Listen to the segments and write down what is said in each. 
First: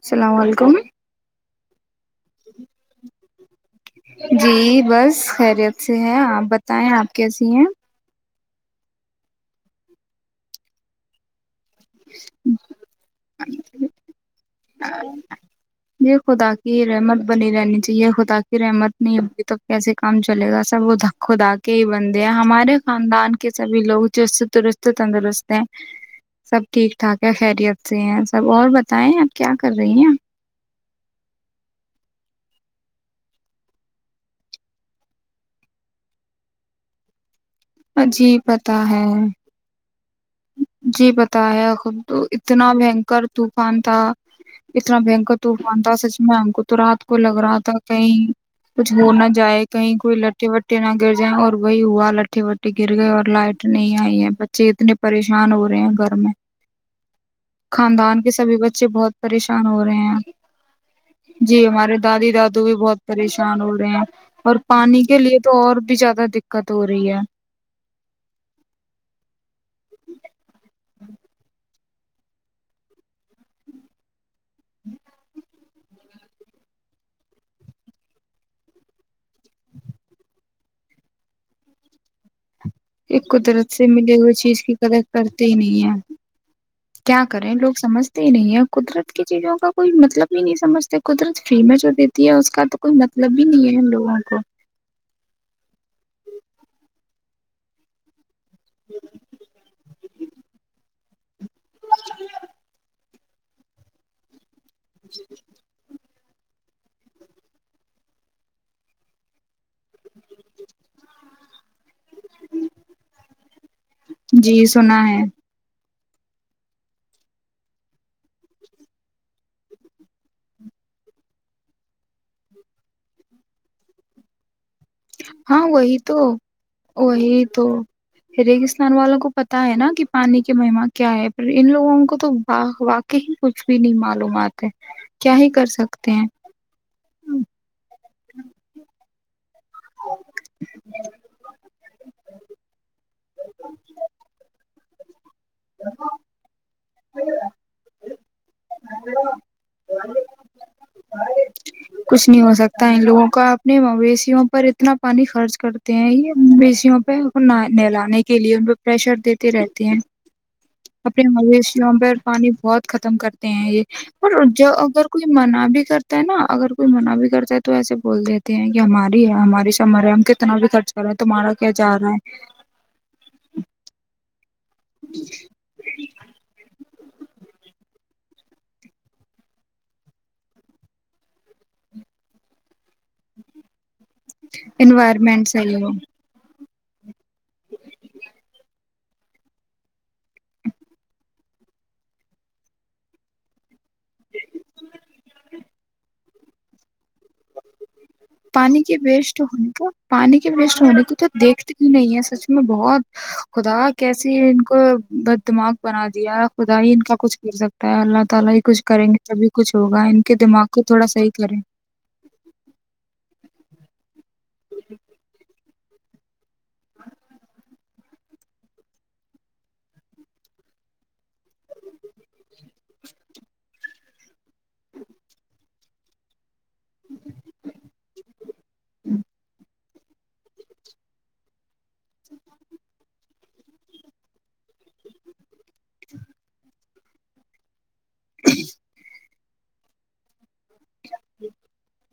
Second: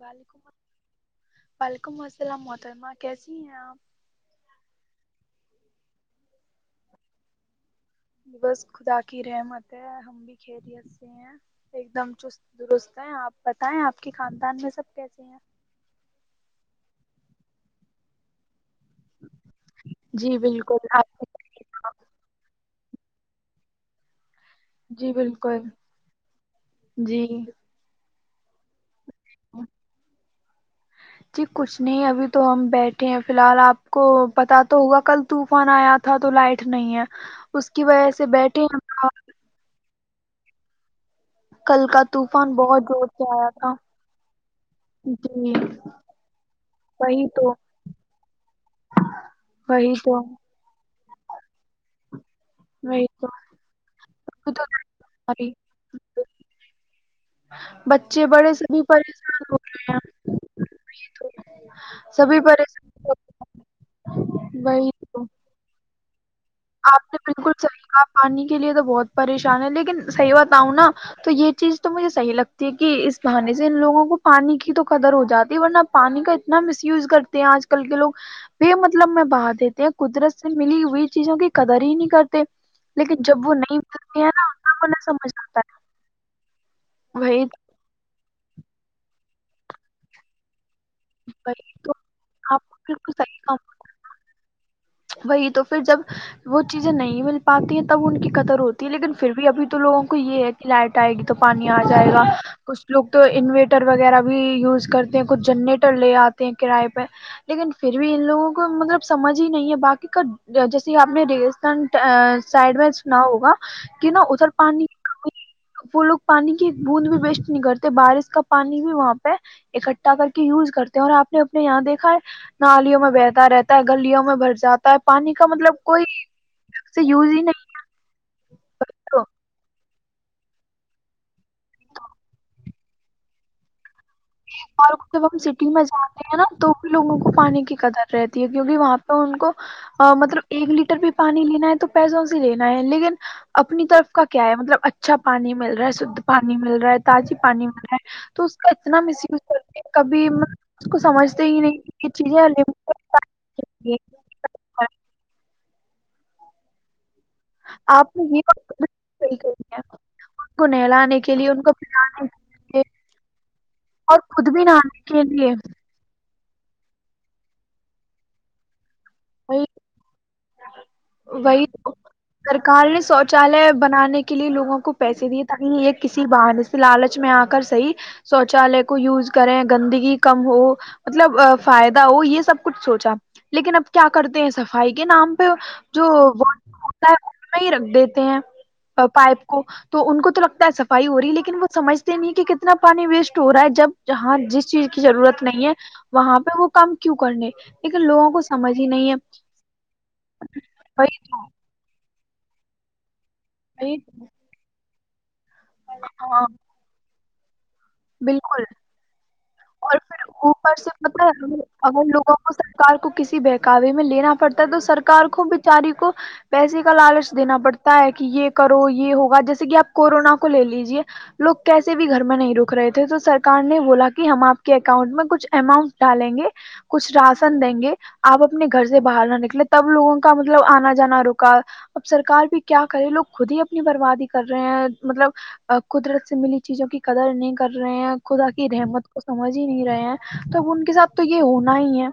السلام وعلیکم علیکم [unintelligible] وعلیکم وسلام محترمہ کیسی ہیں آپ جی بس خیریت سے ہے آپ بتائیں آپ کیسی ہیں بس خدا کی رحمت ہے ہم بھی خریت سے ہیں ایک دم چست درست ہیں آپ بتائیں آپ کی خاندان میں سب کیسے ہیں جی خدا کی رحمت بنی رہنی چاہیے خدا خدا کی رحمت نہیں ہوی تو کیسے کام جی چلے گا سب بالکل آپ خدا کے ہی بندے ہیں ہمارے خاندان کے سبی لوگ درست جی تندرست بالکل ہیں سب ٹھیک ٹھاک جی ہے خیریت سے ہیں اور بتائیں کیا کر رہی ہیں آپ جی کچھ نہیں ابھی تو ہم بیٹھے ہیں فی الحال آپ کو پت تو ہوگا کل طوفان آیا تھا تو لائٹ نہیں ہے اس کی وجہ سے جی بیٹھے پتا ہے ہیں جی بتا پتا کل کا طوفان ہےاتنا بہت زور بنکر سے آیا طوفان تھا اتنا بنکر جی طوفان تھا سچ میں ہم کو تو رات کو وہی لگ تو رہا تھا کہیں کچھ ہو نہ جائے وہی کہیں کوئی تو لٹے وٹے نہ گر جائیں اور وہی ہوا لٹی وٹی گر وہی گئے اور تو لائٹ نہیں آئی ہے ابھی تو بچے اتنے پریشان ہو رہے ہیں ہماری گھر میں خاندان کے سبھی بچے بہت پریشان ہو رہے ہیں جی ہمارے دادی سبھی دادو بھی بہت پریشان پریشان ہو رہے ہیں اور پانی کے لیے تو اور بھی زیادہ دکات آپ نے بالکل صحیح کہا پانی کے لیے تو بہت پریشان ہے لیکن صحیح بتاؤں نا تو یہ چیز تو مجھے صح لگتی ہے کہ اس بہانی سے ان لوگوں کو پانی کی تو قدر ہو جاتی ہے ورنہ پانی کا اتنا مس یوز کرتے ہیں آج کل کے لوگ بے مطلب میں بہا دیتے ہیں قدرت سے ملی ہوئی چیزوں کی قدر ہی نہیں کرتے لیکن ایک جب وہ قدرت نہیں سے ملے ملتے ہیں ہوئے نا چیز کی تب قدر انہیں سمجھ کرتے ہی آتا نہیں ہے ہے کیا وہی کریں لوگ سمجھ نہیں ہے قدرت کی چیزوں کا کوئی مطلب بھی نہیں سمجھ قدرت فری وہی میں جو تو دیتی ہے اس کا آپ کو تو کوئی بالکل مطلب صحیح ہی نہیں کہا ہے ہم لوگوں کو وہی تو پھر جب وہ چیزیں نہیں مل پاتی ہے تب ان کی قطر ہوتی ہے لیکن پھر بھی ابھی تو لوگوں کو یہ ہے کہ لائٹ آئے گی تو پانی آ جائے گا کچھ لوگ تو انوریٹر وغیرہ بھی یوز کرتے ہیں کچ جنرٹ لے آتے ہیں کراائے پہ لیکن پھر بھی ان لوگوں کو مطلب سمجھ ہی نہیں ہے باقی کا جیسے آپ نے ریگستان ا سائڈ میں سنا ہوگا کہ نہا ادھر جی پانی سنا ہے فل پانی کی ایک بوند بھی بیسٹ نہیں کرتے بارش کا پانی بھی وہاں پہ اکٹھا کر کے یوز کرتے ہیں اور آپ نے اپنے یہاں دیکھا ہے نالیوں میں بہتا رہتا ہے گلیوں میں بھر جاتا ہے پانی کا ہاں مطلب وہی کوئی تو سے یوز ہی وہی تو نہیں ریگستان والوں کرتے کو پتا ہے نا کہ پانی کی مہم کیا ہے پ ان لوگوں کو تو واقعی کچھ بھی نہیں مار ایک بار جب ہم سٹی میں جاتے ہیں نا تو بھی لوگوں کو پانی کی قدر رہتی ہے کیونکہ وہاں پہ ان کو مطلب ایک لیٹر بھی پانی لینا ہے تو پیسوں سے لینا ہے لیکن اپنی طرف کا کیا ہے مطلب اچھا پانی مل رہا ہے شدھ پانی مل رہا ہے تازی پانی تو اس کا اتنا مس یوز کرتے ہیں کبھی اس کو سمجھتے ہی نہیں کہ یہ کچھ چیزیں نہیں ہو سکتا ان لوگوں کا اپنے ہے۔ مویشیوں پر اتنا پانی خرچ کر ہیں ہی بیشیوں پہ نہ آپ نہلانے نے کے یہ لیے ان بات پہ پریشر بالکل صحیح دیتے کہی ہے رہتے ان ہیں کو نہلانے اپنے کے لیے ان کو مویشیوں پر پلانے پانی کے لیے بہت ختم کرتے ہیں یہ اور پر خود بھی جو نہانے اگر کے کوئی لیے منع بھی کرتا ہے نا اگر کوئی من بھی کرتا ہے تو ایسے بول دیتے ہیں یہ ہماری ہے وہی ہماری شمر ہم کتنا بھی خرچ کر رہے ہیں تمہارا وہی کیا تو جا رہا سرکار نے ہے شوچالیہ بنانے لیے لگوں کو پیسے دیے تاکہ یہ کسی بہان سے لالچ میں آ کر صی شوچالے کو یوز کریں گندگی کم ہو مطلب فائدہ ہو یہ سب کچھ سوچا لیکن اب کیا کرتے ہیں صفائی کے نام انوائرمنٹ پہ صحیح ہو جو ہوتا ہے میں ہی رکھ دیتے ہیں پائپ کو تو ان کو تو لگتا ہے صفائی ہو رہی ہے لیکن وہ سمجھتے نہیں کہ کتنا پانی ویسٹ ہو رہا ہے جب جہاں جس چیز کی ضرورت نہیں ہے وہاں پہ وہ کام کیوں کرنے لیکن لوگوں کو سمجھ پانی ہی کے نہیں ہے وسٹ ہونے کو پانی کے وسٹ ہونے کو تو دیکھتی ہی نہیں ہے سچ میں بہت خدا وہی کیسی ان کو بچ دماغ بنا ہاں دیا خدا ہی ان کا کچھ بالکل اور پھر اوپر سے پتہ ہے ہمیں جی [inaudible] اگر لوگوں کو سرکار کو کسی بہکاوے میں لینا پڑتا ہے تو سرار کو بچاری کو پیسے کا لالچ دینا پڑتا ہے کہ یہ کرو یہ ہوگا جیسے کہ آپ کورونا کو لے لیجے لوگ کیسے بھی گھر میں نہیں رک رہے تھے تو سرک نے بولا کہ ہم آپ کے اکاؤنٹ میں کچھ اماؤنٹ ڈالیں گے کچھ راشن دیں گے آپ اپنے گھر سے باہر نہ نکلے تب لوگوں کا مطلب آنا جانا رکا اب سرک بھی کیا کرے لوگ خود ہی اپنی بربادی کر رہے ہیں مطلب قدرت سے ملی چیزوں کی قدر نہیں کر رہے ہیں خدا کی رحمت کو سمج ہی نہیں رہے ہیں تب ان کے ساتھ تو یہ ہونا ہی ہے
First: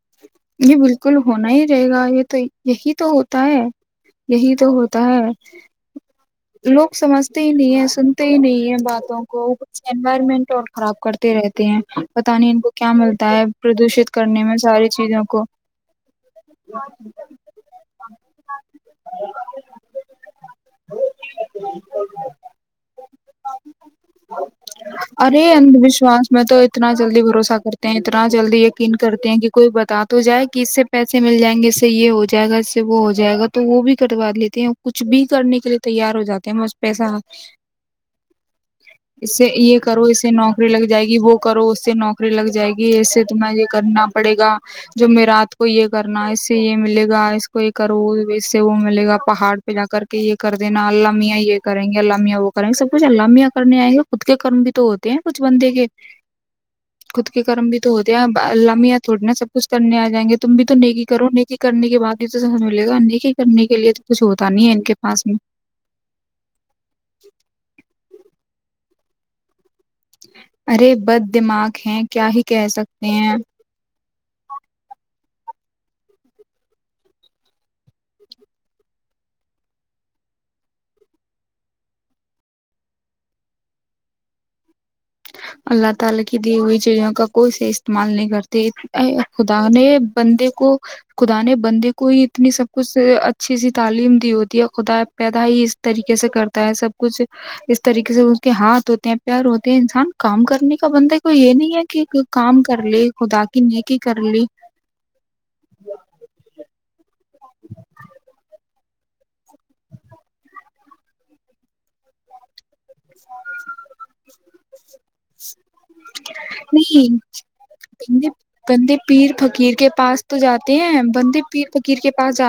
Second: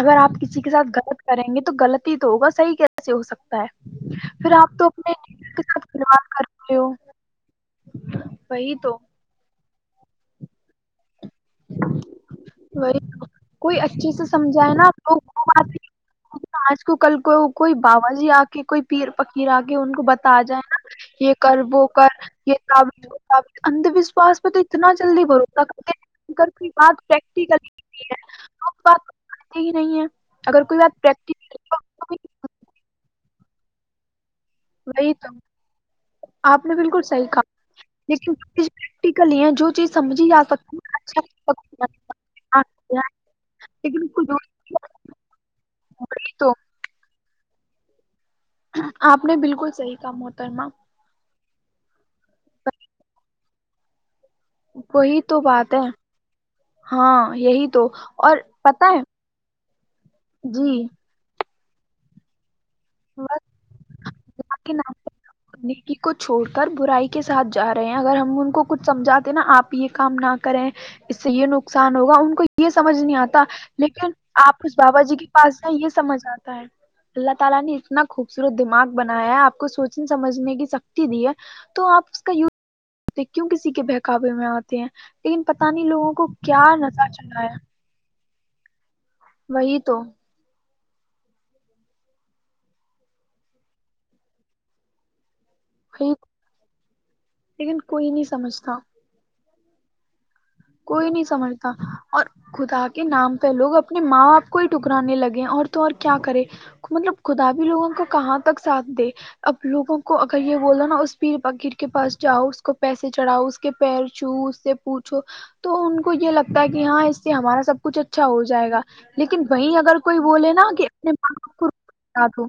اگر آپ کسی کے یہ ساتھ بالکل غلط کریں ہونا گے ہی تو رہے گا غلط ہی یہ تو ہوگا صحیح یہی تو کیسے ہو ہوتا سکتا ہے پھر یہی آپ تو ہوتا اپنے ہے کے ساتھ کلو کر رہے ہو لوگ سمجھتے ہی نہیں ہے سنتے ہی نہیں وہی ہیں تو باتوں کو کچھ انوائرمنٹ اور خراب کرتا وہی ہے کوئی پردوشت اچھے سے کرنے میں سمجھائے ساری نا وہ چیزوں کو آج کو کل کو کوئی بابا جی آ کے کوئی پیر پکیر آ کے ان کو بتا جائے نا یہ کر وہو کر یہاب اندھ وشواس پہ تو اتنا جلدی ارے بھروسہ اندھ کرتے وشواس میں اگر تو کوئی اتنا بات جلدی بھروسہ پریکٹیکلی کرتے ہیں ہوتی ہے اتنا جلدی تو اس یقین بات کو کرتے ہیں کہ مانتے کوئی ہی نہیں بتا ہے تو جائے کہ اگر اس کوئی سے بات پیسے مل جائیں گے اس سے یہ پریکٹیکلی ہو جائے گا اس سے وہ ہو جائے گا تو وہ بھی کٹوا لیتے کچھ وہی بھی تو کرنے کے لیے تیار ہو جاتے ہیں آپ مجھ نے بالکل پیسہ صحیح کہا لیکن جو چیز اس پریکٹیکلی سے ہے جو یہ چیز کرو اس سمجھی سے جا نوکری سکتی لگ ہے جائے گی وہ کرو اس سے نوکری لگ اچھا جائے گی اس سے تمہیں یہ کرنا لیکن کچھ پڑے گا جو م راات کو یہ کرنا وہی اس تو سے یہ ملے گا کوئی کرو سے وہ ملے گا آپ نے پہاڑ بالکل پہ جا صحیح کر کہا کے یہ کر محترمہ دینا اللام میاں یہ کریں گے اللامیاں وہ کر گے سب کچھ الللہامیا کرنے آئے ہو خود کے کرم بھی تو ہوتے ہیں وہی تو کچھ بندے بات ہے کے خود ہاں کے یہی کرم بھی تو ہوتے ہیں اور پتہ اللامی ہے تھوڑ نا سب کچھ کرنے آ جائیں گے تم بھی تو جی نیکی کرو نیکی کرنے کے بع یہ تو سمج نہیں کہ کرنے کے لیے تو کچھ ہوتا نہیں ہے ان کے میں نکی کو چھوڑ کر برائی کے ساتھ جا رہے ہیں اگر ہم ان کو چ سمھاتے نا آپ یہ کام نہ کریں ارے اس سے بد یہ دماغ نقصان ہیں ہوگا کیا ان ہی کو کہہ یہ سمجھ سکتے نہیں ہیں آتا لیکن آپ اس بابا جی کی [inaudible] اپتنا خوبصورت دماغ بنایا ہے آپ کو سوچنے سمجھنے کی سکتی دی ہے تو آپ اس کا یوزتے کیوں کسی کے بہکوے میں آ اللہ تعالی کی دی ہوئی نشہ چڑوں کا چڑھا کوئی ہے سے استعمال نہیں کرتا [inaudible] خدا وہی نے تو بندے کو خدا نے بندے کو ہی اتنی سب کچھ اچھی سی تعلیم دی ہوتی ہے خدا پید ہی اس وہی طریقے سے کرتا ہے سب کچھ لیکن اس کوئی طریقے سے نہیں اس کے سمجھتا ہاتھ ہوتے ہیں پیار ہوتے [unintelligible] کرنے کا کوئی بندے نہیں کو یہ سمجھتا نہیں ہے کہ اور کام کر خدا کے لے نام خدا پہ کی لوگ نیکی اپنے کر ماں لی باپ کو ہی ٹکرانے لگے اور تو اور کیا کرے مطلب خدا بھیی لوگوں کو کہاں تک ساتھ دے اب لوگوں کو اگر یہ بولو نا اس پیر بیر کے پاس جاؤ کو پیسے چڑھاؤ اس کے پیر چو اس سے پوچھو تو ان کو یہ لگتا ہے کہ ہاں نہیں اس سے ہمارا سب کچھ اچھا بندے ہو جائے گا بندے پیر لیکن فقیر وہیں کے اگر کوئی پاس تو بولے نا جاتے کہ ہیں اپنے ماں باپ کو ر تو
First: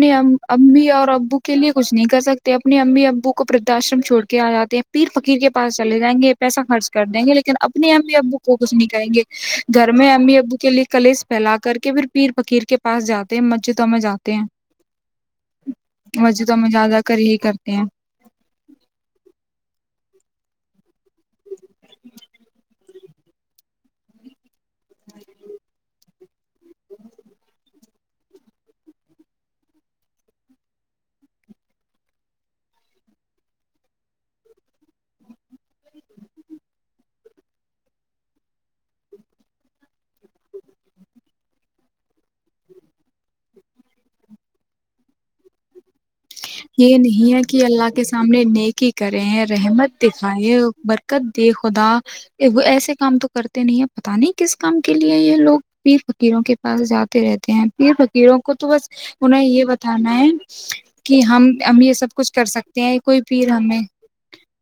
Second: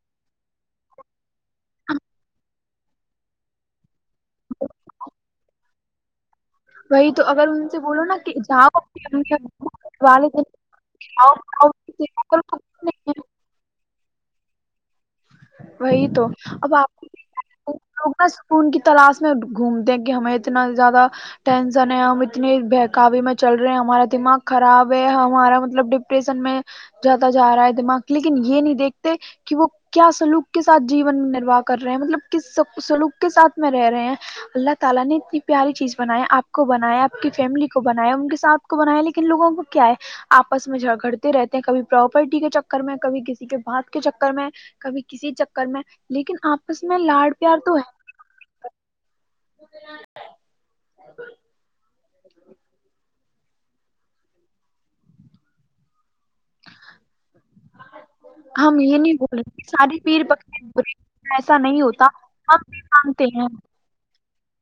نے امی اور ابو کو کے لیے کچھ نہیں کر سکتے آپ اپنے امی ابو کوردھاشرم چھڑ آیا تھا پیر فقیر کے پاس چلے جائیں گے پیسہ خرچ کر وہی تو دیں گے اگر لیکن ان سے اپنے بولو امی نا کہ ابو کو جاؤ کچ نہیں کہیں گے اپنے گھر میں امی والد ابو کے لیے کلیش پھیلا کر کے پھر پیر پکیر کے پاس جاتے ہیں مسجدوں میں جاتے ہیں وہی تو مسجدوں میں اب جا جا آپ کر یہی کرتے ہیں سکون کی تلاش میں گھومتے ہیں کہ ہمیں اتنا زیادہ ٹینشن ہے ہم اتنے بہکوی میں چل رہے ہیں ہمارا دماغ خراب ہے ہمارا مطلب ڈپریشن میں جاتدا جا رہا ہے دماغ لیکن یہ نہیں دیکھتے کہ وہ کیا سلوک کے ساتھ جیون میں نرواہ کر رہے ہیں مطلب کس سلوک کے ساتھ میں رہ رہے ہیں اللہ تعالی نے اتنی پیاری چیز بنایا آپ کو بنایا آپ کی فیملی کو بنایا ان کے ساتھ کو بنایا لیکن لوگوں کو کیا ہے آپس میں جھگڑتے رہتے ہیں کبھی پراپرٹی کے چکر میں کبھی کسی کے باتات کے چکر میں کبھی کسی چکر میں لیکن آپس یہ میں نہیں لاڈ ہے پیار کہ تو اللہ کے سامنے نیکی کریں رحمت دکھائےیں برکت دے خدا وہ ایسے کام تو کرتے نہیں ہے پتا نہیں کس کام کے لیے یہ لوگ پیر فقیروں کے پاس جاتے رہتے ہیں پھر فقیروں کو تو ہم بس یہ نہیں بول انہیں رہے یہ کہ سارے بتانا پیر ہے بکرے برے ہم ایسا ہم نہیں یہ سب ہوتا کچھ کر ہم سکتے بھی ہیں کوئی مانتے پیر ہیں ہمیں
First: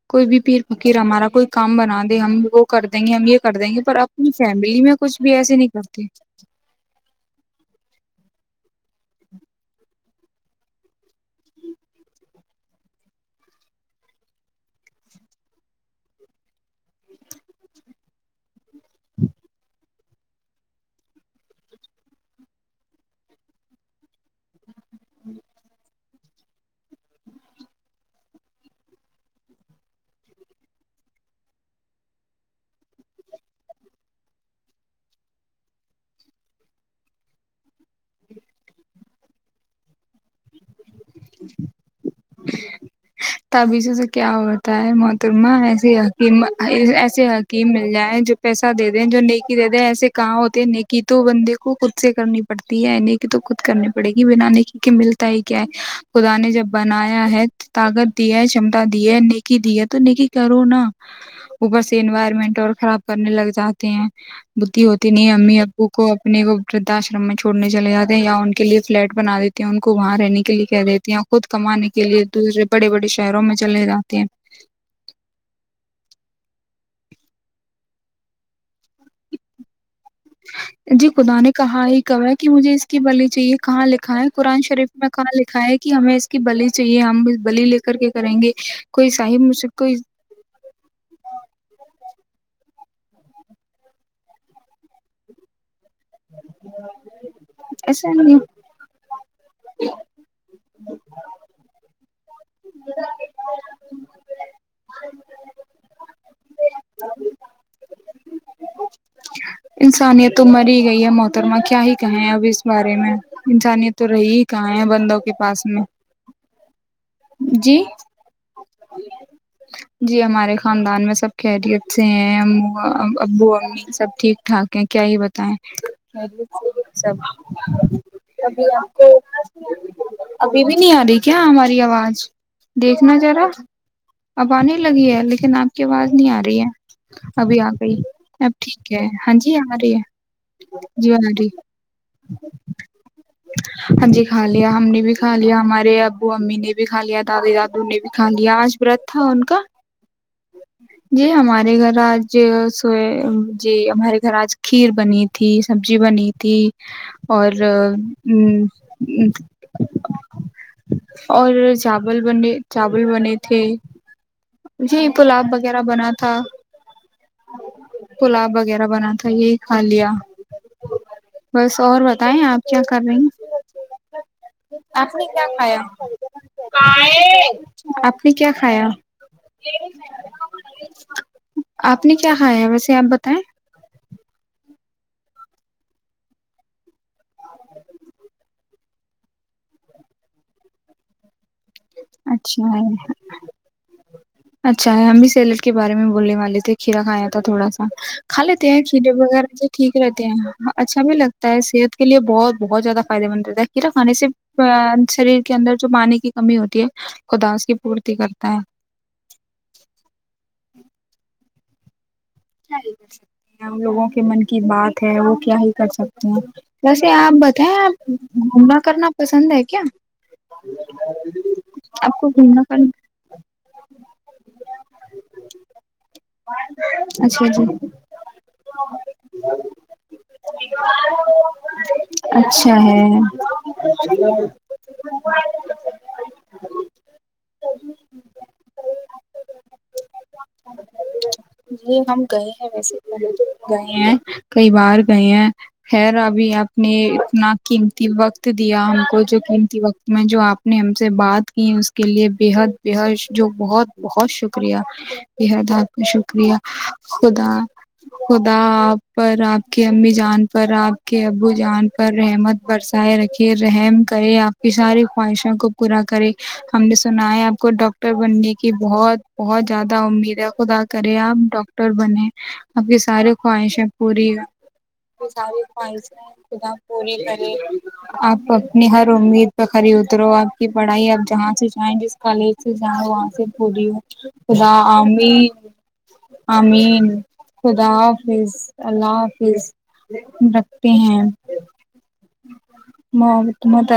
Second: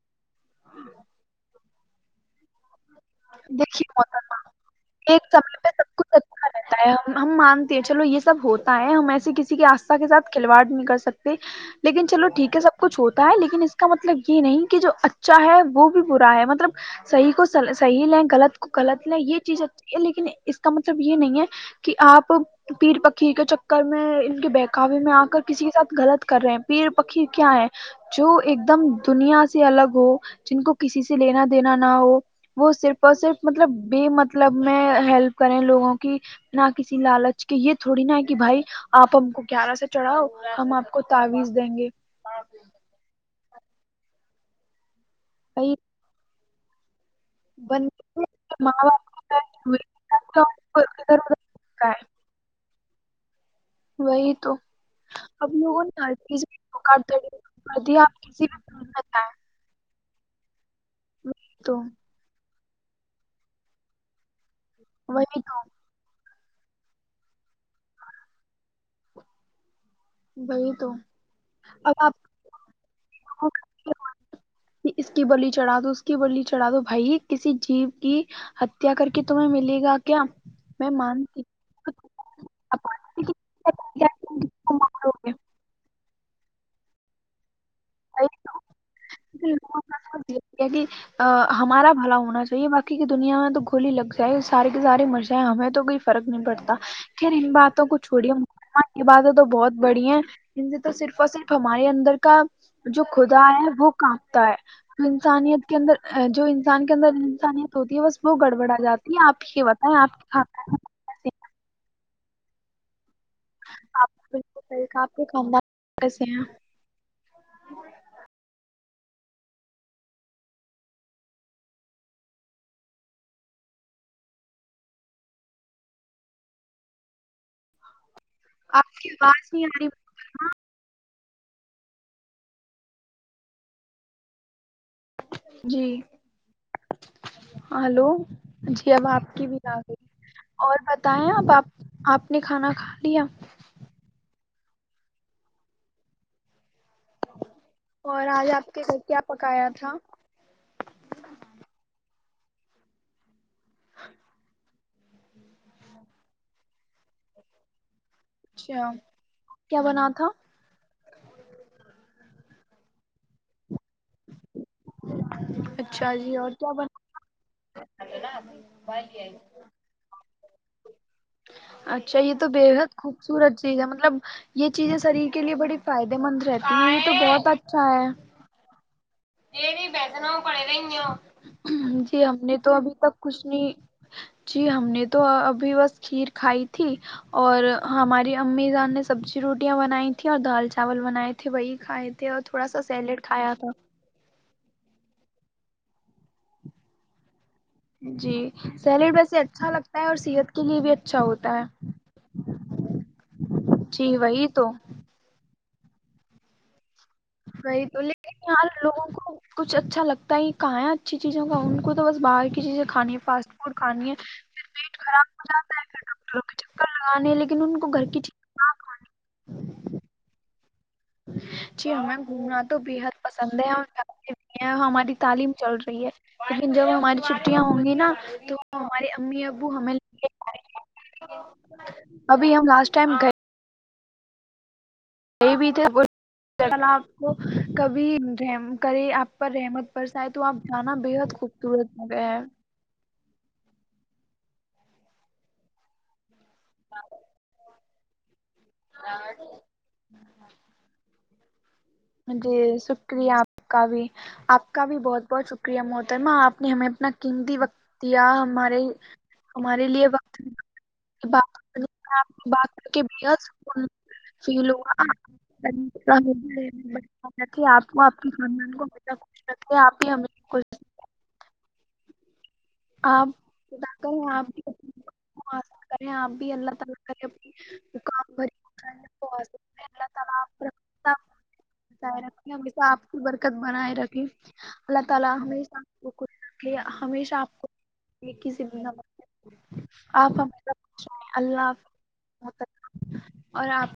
کوئی بھی پیر فکیر ہمارا کوئی کام بنا دے ہم وہ کر نہیں ہم یہ کر دیں گے دیکھیے پر محترم اپنی فیملی میں کچھ ایک بھی ایسے سمے نہیں پہ سب کرتے کچھ اچھا رہتا ہے ہم ہم مانتے ہیں چلو یہ سب ہوتا ہم ایسی کسی کے آستھا کے سھ کھلواڑ نہیں کر سکتے لیکن چلو ٹھیک ہے سب کچھ ہوتا ہے لیکن اس کا مطلب یہ نہیں کہ جو اچھا ہے وہ بھی برا ہے مطلب صحیح کو صحیح لیں غلط کو غلط لیں یہ چیز اچھی ہے لیکن اس کا مطلب یہ نہیں ہے کہ آپ پیر فقیر کے چکر میں ان کے بہکاوی میں آ کر کسی کے ساتھ غلط کر رہے ہیں پیر فقیر کیا ہے جو ایک دم دنیا سے الگ ہو جن کو کسی سے لینا دینا نہ ہو وہ صرف اور صرف مطلب بے مطلب میں ہیلپ کریں لوگوں کی نہ کسی لالچ کے یہ تھوڑی نہا کہ بھائی آپ ہم کو گیارہ سے چڑھاؤ ہم آپ کو تعاویز دیں گے تعویذ سے کیا ہوتا ہے محترمہ بھائی ایسے ہے کہ [unintelligible] سے حکیم مل جائے بندے جو پیسہ ماں دے باپ د جو نیکی دے دیں ایسے کہاں ہوتے ہیں نیکی تو بندے کو کا خود ہے، سے کرنی پڑتی تی ہے نیکی تو خد کرنی پڑے گی وہی تو بنانے نیکی ملتا ہی اب کیا ہے لوگوں نے ہر خدا چیز نے میں جب دھوکہ بنایا دڑی ہے کر دیا طاقت آپ کسی بھی چیز شمتا میں دی ہے جائیں، نیکی دی ہے تو نیکی کرو نا وہی تو اوپر سے انوائرمنٹ اور خراب کرنے لگ جاتے ہیں بدھی ہوتی نہیں وہی امی تو ابو کو امی ابو کو ویدوا آشرم میں چھڑنے چلےاتے ہیں یا ان کے لیے فلیٹ بنا دیتے ہیں ان کو وہاں رہنے کے لیے وہی کہہ تو رہیتی ہیں خود کمانے اب کے لیے دوسرے بڑے بڑے شہروں میں چلے آپ جاتے ہیں چڑا دو بھائی کسی جیب کی حتیا کر کے تمہیں ملے گا کیا میں جی خدا مانتی نے کہا ہی کہا ہے مجھے اس کی بلی چاہیے کہاں لکھا ہے قرآن شریف میں کہا لکھا ہے کہ ہمیں اس کی بلی چاہیے ہم بلی لے کر کے کریں گے کوئی صاحب مجھ سے کوئی ہمارا بھلا ہو ہونا چاہیے باقی کی دنیا میں تو گولی ہی لگ جائے سارے کے سارے مر جائیں ہمیں تو فرق نہیں پڑتا پھر ان باتوں کو ایسا چھوڑی نہیں یہ باتیں تو بہت بڑی ہیں ان نے تو صرف اور صرف ہمارے اندر کا جو خدا ہے وہ کانپتا ہے تو انسانیت کے اندر جو انسان کے اندر انسانیت ہوتی ہے بس وہ گڑبڑا جاتی ہے آپ یہ بتائیں آپ انسانیت تو مر ہی گئی ہے محترمہ کیا ہی کہیں اب اس بارے میں انسانیت تو رہی کے خاندان میں کیسے ہیں؟ آپ ہی بالکل کہاں ہے صحیح کہا، آپ بندوں کے پاس خاندان میں کیسے ہیں جی جی ہمارے خاندان میں سب خیریت سے ہیں ابو امی سب ٹھیک ٹھاک ہیں کیا ہی بتائیں سب ابھی آپ کو کی آواز نہیں آ رہی ابھی بھی نہیں آ رہی کیا ہماری آواز دیکھنا را آپ پانی لگی ہے لیکن آپ کی جی آواز نہیں آ رہی ہے ابھی آ گئی ہلو اب جی ٹھیک ہے اب آپ ہاں کی جی بھی آ رہی گئی اور ہے جی آ بتائیں رہی اب آپ آپ نے کھانا کھا لیا ہاں جی ک لیا ہم نے بھی کھا لیا ہمارے ابو امی نے بھی بھی کا لیا دادی دادو نے بھی اور کھا لیا آپ آج کے گھر رت کیا کا پکایا تھا جی ہمارے گھر آج سو جی ہمارے گھر آج کھیر بنی تھی سبزی بنی تھی اور اچھا ہوں ہ کیا بنا تھا اور چاول بنے چاول بنے تھے جی گلاب وغیرہ بنا اچھا تھا جی اور کیا بنا پلاب وغیرہ بنا تھا یہی کھا لیا بس اور اچھا یہ بتائیں تو آپ کیا بےحد کر رہی ہیں خوبصورت چیز ہے مطلب یہ چیزیں آپ نے شریر کے کیا لیے بڑی کھایا فائدے مند رہتی ہیں یہ تو بہت اچھا ہے آپ نے کیا کھایا یہ نہیں رہ آپ جی کیا ہم نے کھایا تو ابھی ویسے آپ تک بتائیں کچھ نہیں جی ہم نے تو ابھی بس کھیر کھائی تھی اور ہماری امی جان نے سبزی روٹیاں بنائی تیں اور دال چاول بنائے تھے وہی کھائے تھے اور تھوڑا اچھا سا ہے سیلیڈ کھایا تھا اچھا ہے ہم بھی سیلٹ کے بارے میں بولنے والے تھے کھیرا کھیا تھوڑا سا جی کھا لیتے ہیں کھیرے سیلیڈ ویسے وغیرہ جو اچھا ٹھیک لگتا ہے اور رہتے ہیں صحت کے لیے اچھا بھی لگتا ہوتا ہے صحت کے لیے بہت بہت زیادہ فائدے مند رہتا ہے کھیرا کھانے جی سے وہی تو شریر کے اندر جو پانی کی کمی ہوتی ہے خدا اس کی وہی تو پورتی لیکن کرتا ہے یہار لوگوں کو کچھ اچھا لگتا ہے کہاں ہے اچھی چیز ہوگا ان کو تو بس باہر کی کیا چیزیں ہی کر کھانی ہے سکتے فاسٹ ہیں فوڈ ہم لوگوں کھانی ہے کے من کی پھر پیٹ بات ہے خراب وہ ہو کیا ہی جاتا ہے کر پھر سکتے ہیں ڈاکٹروں کے چکر ویسے لگانے آپ لیکن بتائیں ان کو گھر آپ کی چیز گھومنا کرنا پسند ہے کیا جی آپ ہمیں کو گھومنا تو کرنا بےحد پسند ہے اور جاتے بھی ہیں ہماری تعلیم چل رہی ہے لیکن جب ہماریے اچھا چھٹیاں جی ہوں گی نا تو ہمارے امی ابو ہمیں ل ابھی ہم لاسٹ ٹائم گئے ہ [inaudible] یہ بھی تھے آپ کو کبھی کرے آپ پر رحمت پرس آئے تو آپ جانا بےحد خوب جی ہم گئے ہیں ویسے ہی بہے دور گئے ہیں کئی بار گئے ہیں خیر ابھی آپ نے اتنا قیمتی وقت دیا ہم کو جو قمتی وقت میں جو آپ نے ہم سے بات یز کے لیے بےحد جی بےحد شکریہ جو آپ کا بہت بھی بہت آپ شکریہ کا بھی بہت بہت بےحد شکریہ آپ کا محترمہ شکریہ آپ نے ہمیں اپنا قیمتی خدا وقت دیا خدا ہمارے آپ پر آپ کی ہمارے لیے امی وقت جان پر آپ کے ابو بات کرنے جان پر میں آپ سے رحمت بات کر کے برسائے بےحد رکھے سکون رحم کرے آپ کی فیل ہوا ساری آپ خواہشوں کو پورا کرے ہم نے سنا ہے آپ کو ڈاکٹر آپ کے بننے کی خاندان کو ہمیشہ بہت خوش بہت رکھے زیادہ آپ بھی امید ہمیشہ ہے خوش خدا کرے آپ ڈاکاکٹر بنے [unintelligible] آپ کی ساری خواہشیں خدا کریں پوری آپ بھی اپنے کو ساری حاصل کریں خواہشیں آپ بھی خدا اللہ تعالیٰ پوری اپنی کرے مقام آپ بھری اپنی مقامی ہر کو امید حاصل پہ کریں خری اللہ اترو تعالیٰ آپ پر کی پڑھائی آپ جہاں سے جائیں ہمیشہ جس بنائے رکھے کالج سے ہمیشہ جائیں آپ کی وہاں سے برکت پوری بنائے رکھے ہو خدا ع اللہ تعالیٰ ہمیشہ آپ کو خوش ہمیشہ آپ کو الدلہ نیکی حافظ سے زندہ اللہ بنائے. حافظ آپ ہمیشہ رکھتے خوش ہیں رہیں اللہ حافظ اور ممت آپ